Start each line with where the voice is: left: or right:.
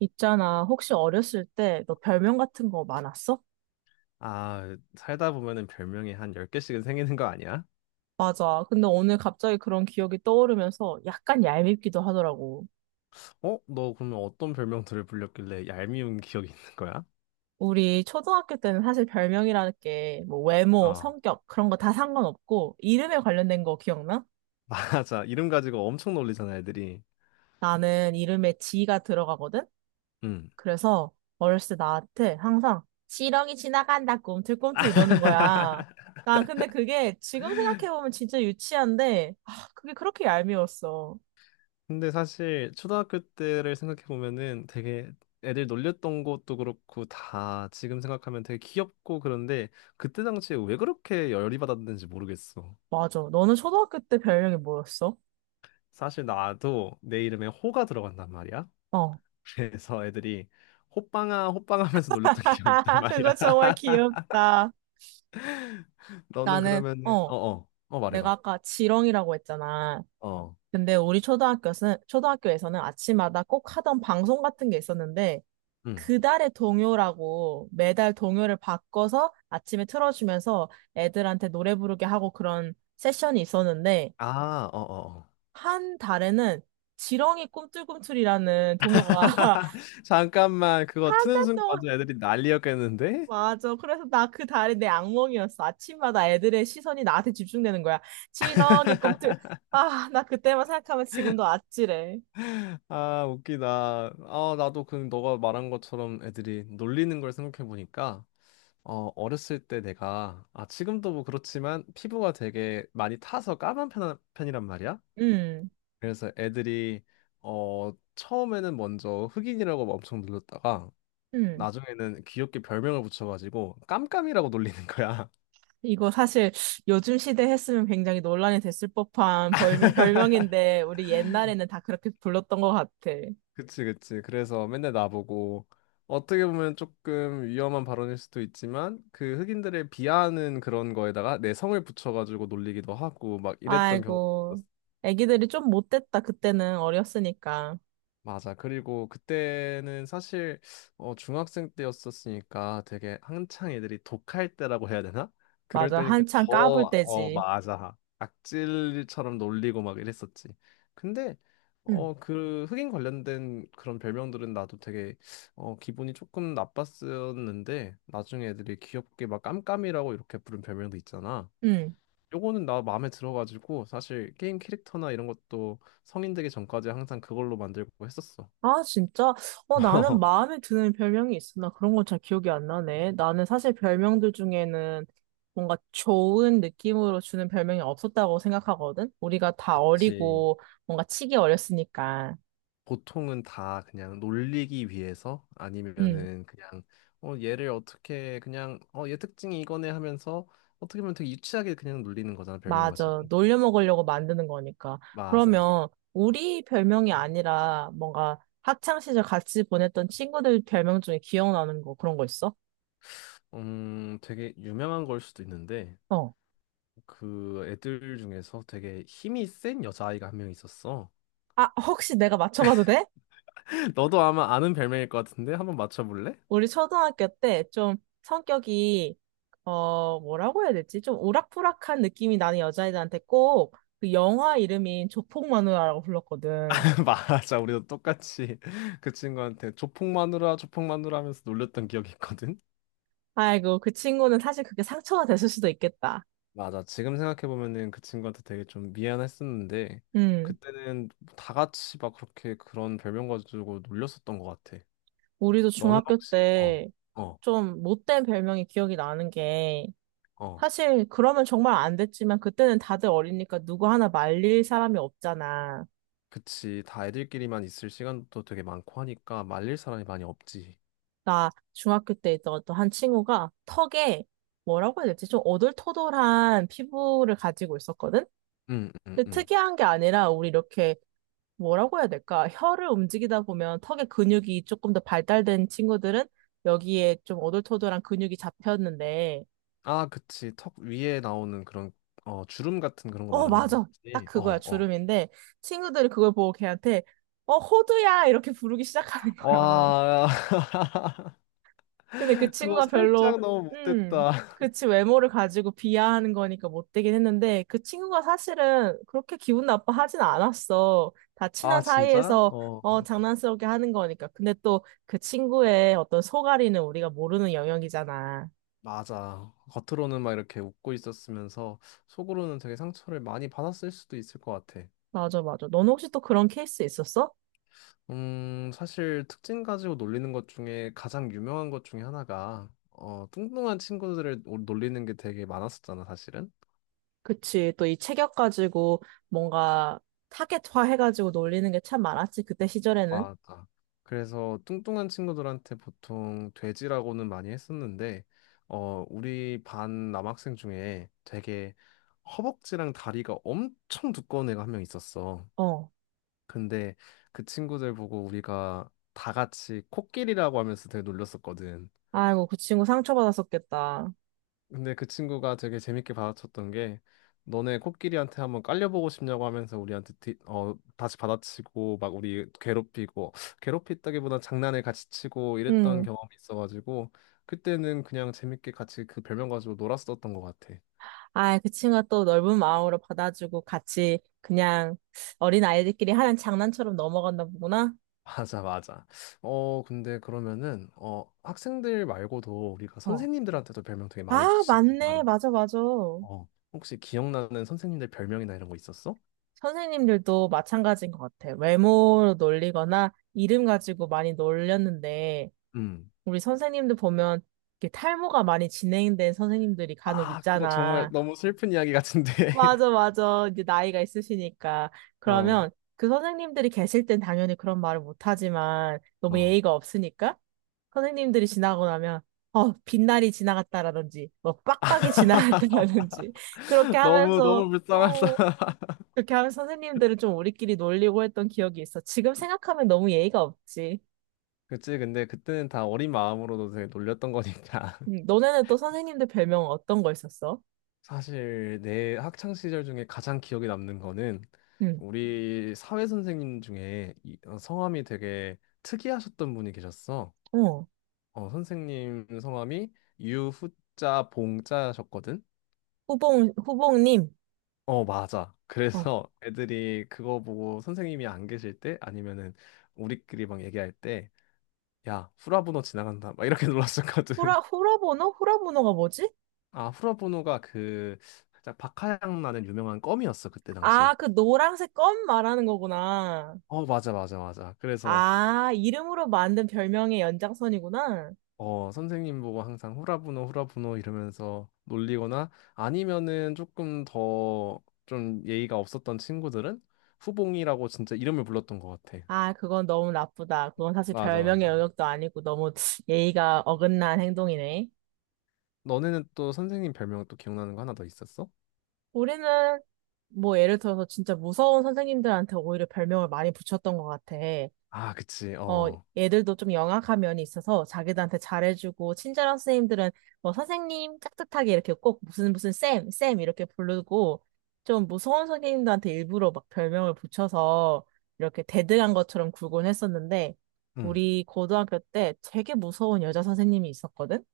right: 있잖아, 혹시 어렸을 때 너 별명 같은 거 많았어?
left: 아, 살다 보면은 별명이 한 10개씩은 생기는 거 아니야?
right: 맞아. 근데 오늘 갑자기 그런 기억이 떠오르면서 약간 얄밉기도 하더라고.
left: 어? 너 그러면 어떤 별명들을 불렸길래 얄미운 기억이 있는 거야?
right: 우리 초등학교 때는 사실 별명이라는 게 뭐 외모,
left: 어.
right: 성격 그런 거 다 상관없고 이름에 관련된 거 기억나?
left: 맞아. 이름 가지고 엄청 놀리잖아, 애들이.
right: 나는 이름에 지가 들어가거든?
left: 음.
right: 그래서 어렸을 때 나한테 항상 지렁이 지나간다 꿈틀꿈틀 이러는 거야. 나 근데 그게 지금 생각해보면 진짜 유치한데 아, 그게 그렇게 얄미웠어.
left: 근데 사실 초등학교 때를 생각해 보면은 되게 애들 놀렸던 것도 그렇고 다 지금 생각하면 되게 귀엽고 그런데 그때 당시에 왜 그렇게 열이 받았는지 모르겠어.
right: 맞아. 너는 초등학교 때 별명이 뭐였어?
left: 사실 나도 내 이름에 호가 들어간단 말이야.
right: 어.
left: 그래서 애들이 호빵아 호빵 하면서 놀렸던 기억이 있단
right: 그거
left: 말이야.
right: 정말 귀엽다.
left: 너는
right: 나는,
left: 그러면은
right: 내가
left: 말해봐.
right: 아까 지렁이라고 했잖아.
left: 어.
right: 근데 우리 초등학교는, 초등학교에서는 아침마다 꼭 하던 방송 같은 게 있었는데,
left: 응.
right: 그달의 동요라고 매달 동요를 바꿔서 아침에 틀어주면서 애들한테 노래 부르게 하고 그런 세션이 있었는데,
left: 아, 어, 어, 어.
right: 한 달에는 지렁이 꿈틀꿈틀이라는 동요가
left: 잠깐만, 그거
right: 한
left: 트는
right: 달
left: 순간
right: 동안
left: 완전 애들이 난리였겠는데?
right: 맞아. 그래서 나 그 달이 내 악몽이었어. 아침마다 애들의 시선이 나한테 집중되는 거야. 지렁이 꿈틀. 아, 나 그때만 생각하면 지금도 아찔해.
left: 아, 웃기다. 아, 나도 그 너가 말한 것처럼 애들이 놀리는 걸 생각해 보니까 어렸을 때 내가 아, 지금도 뭐 그렇지만 피부가 되게 많이 타서 까만 편, 편이란 말이야.
right: 음,
left: 그래서 애들이 처음에는 먼저 흑인이라고 막 엄청 놀렸다가
right: 음.
left: 나중에는 귀엽게 별명을 붙여가지고 깜깜이라고 놀리는 거야.
right: 이거 사실 요즘 시대 했으면 굉장히 논란이 됐을 법한 별명인데 우리 옛날에는 다 그렇게 불렀던 것 같아.
left: 그치 그치. 그래서 맨날 나보고 어떻게 보면 조금 위험한 발언일 수도 있지만 그 흑인들을 비하하는 그런 거에다가 내 성을 붙여가지고 놀리기도 하고 막 이랬던 경우.
right: 아이고.
left: 있었어요.
right: 애기들이 좀 못됐다. 그때는 어렸으니까.
left: 맞아. 그리고 그때는 사실 중학생 때였었으니까 되게 한창 애들이 독할 때라고 해야 되나? 그럴
right: 맞아.
left: 때니까
right: 한창
left: 더,
right: 까불
left: 어,
right: 때지.
left: 맞아. 악질처럼 놀리고 막 이랬었지. 근데
right: 음,
left: 그 흑인 관련된 그런 별명들은 나도 되게 기분이 조금 나빴었는데 나중에 애들이 귀엽게 막 깜깜이라고 이렇게 부른 별명도 있잖아.
right: 음.
left: 요거는 나 마음에 들어가지고 사실 게임 캐릭터나 이런 것도 성인 되기 전까지 항상 그걸로 만들고 했었어.
right: 아, 진짜? 나는 마음에 드는 별명이 있어. 나 그런 건 잘 기억이 안 나네. 나는 사실 별명들 중에는 뭔가 좋은 느낌으로 주는 별명이 없었다고 생각하거든? 우리가 다
left: 그치.
right: 어리고 뭔가 치기 어렸으니까.
left: 보통은 다 그냥 놀리기 위해서
right: 응,
left: 아니면은 그냥 얘를 어떻게 그냥 얘 특징이 이거네 하면서 어떻게 보면 되게 유치하게 그냥 놀리는 거잖아 별명 가지고.
right: 맞아. 놀려 먹으려고 만드는 거니까.
left: 맞아.
right: 그러면 우리 별명이 아니라 뭔가 학창 시절 같이 보냈던 친구들 별명 중에 기억나는 거 그런 거 있어?
left: 음, 되게 유명한 걸 수도 있는데
right: 어.
left: 그 애들 중에서 되게 힘이 센 여자아이가 한 명 있었어.
right: 아, 혹시 내가 맞춰봐도 돼?
left: 너도 아마 아는 별명일 것 같은데 한번 맞춰볼래?
right: 우리 초등학교 때 좀 성격이 뭐라고 해야 될지 좀 오락부락한 느낌이 나는 여자애들한테 꼭 그 영화 이름인 조폭마누라라고 불렀거든.
left: 맞아, 우리도 똑같이 그 친구한테 조폭 마누라 조폭 마누라 하면서 놀렸던 기억이 있거든.
right: 아이고 그 친구는 사실 그게 상처가 됐을 수도 있겠다.
left: 맞아. 지금 생각해보면은 그 친구한테 되게 좀 미안했었는데,
right: 음
left: 그때는 다 같이 막 그렇게 그런 별명 가지고 놀렸었던 것 같아.
right: 우리도
left: 너는
right: 중학교
left: 혹시, 어,
right: 때
left: 어,
right: 좀 못된 별명이 기억이 나는 게
left: 어.
right: 사실 그러면 정말 안 됐지만 그때는 다들 어리니까 누구 하나 말릴 사람이 없잖아.
left: 그치. 다 애들끼리만 있을 시간도 되게 많고 하니까 말릴 사람이 많이 없지.
right: 나 중학교 때 있던 어떤 한 친구가 턱에 뭐라고 해야 될지 좀 어들토돌한 피부를 가지고 있었거든?
left: 응, 응,
right: 근데
left: 응.
right: 특이한 게 아니라 우리 이렇게 뭐라고 해야 될까? 혀를 움직이다 보면 턱의 근육이 조금 더 발달된 친구들은 여기에 좀 어들토돌한 근육이 잡혔는데,
left: 아, 그치. 턱 위에 나오는 그런, 어, 주름 같은 그런 거
right: 어,
left: 말하는 거
right: 맞아. 딱
left: 맞지? 어,
right: 그거야.
left: 어.
right: 주름인데, 친구들이 그걸 보고 걔한테, 어, 호두야! 이렇게 부르기 시작하는 거야.
left: 와,
right: 근데 그
left: 그거
right: 친구가 별로,
left: 살짝 너무
right: 음,
left: 못됐다.
right: 그치, 외모를 가지고 비하하는 거니까 못되긴 했는데, 그 친구가 사실은 그렇게 기분 나빠 하진 않았어. 다 친한
left: 아, 진짜?
right: 사이에서,
left: 어.
right: 장난스럽게 하는 거니까. 근데 또 그 친구의 어떤 속앓이는 우리가 모르는 영역이잖아.
left: 맞아. 겉으로는 막 이렇게 웃고 있었으면서 속으로는 되게 상처를 많이 받았을 수도 있을 것 같아.
right: 맞아, 맞아. 넌 혹시 또 그런 케이스 있었어?
left: 사실 특징 가지고 놀리는 것 중에 가장 유명한 것 중에 하나가 뚱뚱한 친구들을 놀리는 게 되게 많았었잖아, 사실은.
right: 그치, 또 이 체격 가지고 뭔가 타겟화 해가지고 놀리는 게 참 많았지, 그때 시절에는.
left: 맞아. 그래서 뚱뚱한 친구들한테 보통 돼지라고는 많이 했었는데 우리 반 남학생 중에 되게 허벅지랑 다리가 엄청 두꺼운 애가 한 명 있었어.
right: 어.
left: 근데 그 친구들 보고 우리가 다 같이 코끼리라고 하면서 되게 놀렸었거든.
right: 아이고, 그 친구 상처받았었겠다.
left: 근데 그 친구가 되게 재밌게 받아쳤던 게 너네 코끼리한테 한번 깔려보고 싶냐고 하면서 우리한테 뒤, 어, 다시 받아치고 막 우리 괴롭히고 괴롭히다기보다 장난을 같이 치고 이랬던
right: 음.
left: 경험이 있어가지고 그때는 그냥 재밌게 같이 그 별명 가지고 놀았었던 것 같아.
right: 아, 그 친구가 또 넓은 마음으로 받아주고 같이 그냥 어린 아이들끼리 하는 장난처럼 넘어간다 보구나.
left: 맞아, 맞아. 근데 그러면은 학생들 말고도 우리가
right: 어.
left: 선생님들한테도 별명 되게 많이
right: 아,
left: 붙이잖아.
right: 맞네. 맞아, 맞아.
left: 어, 혹시 기억나는 선생님들 별명이나 이런 거 있었어?
right: 선생님들도 마찬가지인 것 같아. 외모로 놀리거나 이름 가지고 많이 놀렸는데,
left: 음.
right: 우리 선생님들 보면 이렇게 탈모가 많이 진행된 선생님들이 간혹
left: 아, 그거 정말
right: 있잖아.
left: 너무 슬픈 이야기 같은데.
right: 맞아, 맞아. 이제 나이가 있으시니까.
left: 어,
right: 그러면 그 선생님들이 계실 땐 당연히 그런 말을 못하지만 너무
left: 어.
right: 예의가 없으니까 선생님들이 지나고 나면 빛날이 지나갔다라든지 뭐 빡빡이 지나갔다라든지 그렇게
left: 너무,
right: 하면서
left: 너무
right: 어,
left: 불쌍하다.
right: 그렇게 하면서 선생님들은 좀 우리끼리 놀리고 했던 기억이 있어. 지금 생각하면 너무 예의가 없지.
left: 그치, 근데 그때는 다 어린 마음으로도 되게 놀렸던 거니까.
right: 너네는 또 선생님들 별명 어떤 거 있었어?
left: 사실 내 학창 시절 중에 가장 기억에 남는 거는
right: 응,
left: 우리 사회 선생님 중에 어, 성함이 되게 특이하셨던 분이 계셨어.
right: 어,
left: 어, 선생님 성함이 유후자 봉자셨거든.
right: 후봉님.
left: 어, 맞아.
right: 어,
left: 그래서 애들이 그거 보고 선생님이 안 계실 때 아니면은 우리끼리 막 얘기할 때, 야, 후라부노 지나간다. 막 이렇게 놀랐었거든.
right: 후라보노? 후라보노가 뭐지?
left: 아, 후라부노가 그 살짝 박하향 나는 유명한 껌이었어, 그때
right: 아,
left: 당시에.
right: 그 노란색 껌 말하는 거구나.
left: 어, 맞아, 맞아, 맞아. 그래서
right: 아, 이름으로 만든 별명의 연장선이구나.
left: 어, 선생님 보고 항상 후라부노, 후라부노 이러면서 놀리거나 아니면은 조금 더 좀 예의가 없었던 친구들은 후봉이라고 진짜 이름을 불렀던 것 같아.
right: 아, 그건 너무 나쁘다. 그건 사실
left: 맞아,
right: 별명의
left: 맞아.
right: 영역도 아니고 너무 예의가 어긋난 행동이네.
left: 너네는 또 선생님 별명 또 기억나는 거 하나 더 있었어?
right: 우리는 뭐 예를 들어서 진짜 무서운 선생님들한테 오히려 별명을 많이 붙였던 것 같아.
left: 아, 그치.
right: 어,
left: 어.
right: 애들도 좀 영악한 면이 있어서 자기들한테 잘해주고, 친절한 선생님들은 뭐 선생님 깍듯하게 이렇게 꼭 무슨 무슨 쌤, 쌤 이렇게 부르고, 좀 무서운 선생님들한테 일부러 막 별명을 붙여서 이렇게 대등한 것처럼 굴곤 했었는데,
left: 응.
right: 우리 고등학교 때 되게 무서운 여자 선생님이 있었거든?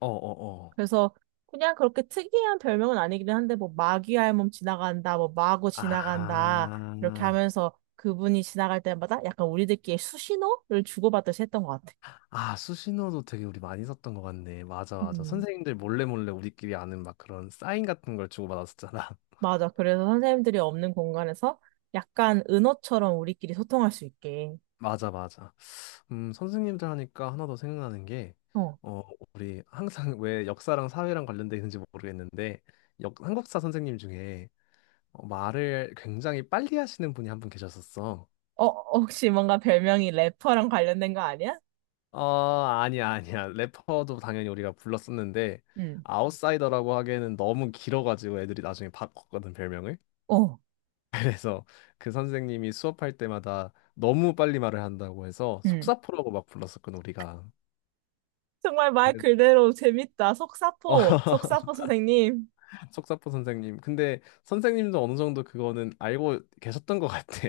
left: 어, 어, 어.
right: 그래서 그냥 그렇게 특이한 별명은 아니긴 한데 뭐 마귀 할멈 지나간다, 뭐 마고 지나간다 이렇게
left: 아.
right: 하면서 그분이 지나갈 때마다 약간 우리들끼리 수신호를 주고받듯이 했던 것 같아.
left: 아, 수신호도 되게 우리 많이 썼던 것 같네. 맞아, 맞아.
right: 음,
left: 선생님들 몰래 몰래 우리끼리 아는 막 그런 사인 같은 걸 주고받았었잖아.
right: 맞아. 그래서 선생님들이 없는 공간에서 약간 은어처럼 우리끼리 소통할 수 있게.
left: 맞아, 맞아. 선생님들 하니까 하나 더 생각나는 게,
right: 어,
left: 어, 우리 항상 왜 역사랑 사회랑 관련돼 있는지 모르겠는데, 한국사 선생님 중에 말을 굉장히 빨리 하시는 분이 한 분 계셨었어.
right: 어, 혹시 뭔가 별명이 래퍼랑 관련된 거 아니야?
left: 어, 아니야, 아니야. 래퍼도 당연히 우리가 불렀었는데,
right: 응.
left: 아웃사이더라고 하기에는 너무 길어가지고 애들이 나중에 바꿨거든, 별명을.
right: 어,
left: 그래서 그 선생님이 수업할 때마다 너무 빨리 말을 한다고 해서
right: 응.
left: 속사포라고 막 불렀었거든, 우리가.
right: 정말 말
left: 그래서
right: 그대로 재밌다.
left: 어,
right: 속사포, 속사포 선생님.
left: 속사포 선생님. 근데 선생님도 어느 정도 그거는 알고 계셨던 것 같아.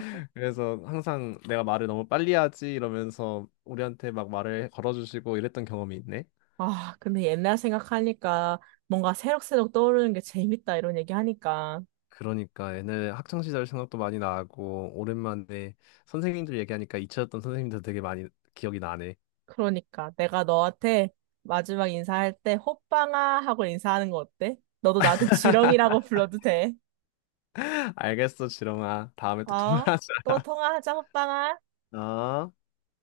left: 그래서 항상 내가 말을 너무 빨리 하지 이러면서 우리한테 막 말을 걸어주시고 이랬던 경험이 있네.
right: 아, 근데 옛날 생각하니까 뭔가 새록새록 떠오르는 게 재밌다 이런 얘기 하니까.
left: 그러니까 옛날에 학창 시절 생각도 많이 나고 오랜만에 선생님들 얘기하니까 잊혀졌던 선생님들 되게 많이 기억이 나네.
right: 그러니까 내가 너한테 마지막 인사할 때 호빵아 하고 인사하는 거 어때? 너도 나한테 지렁이라고 불러도 돼.
left: 알겠어, 지렁아. 다음에 또
right: 어?
left: 통화하자.
right: 또 통화하자, 호빵아.
left: 어?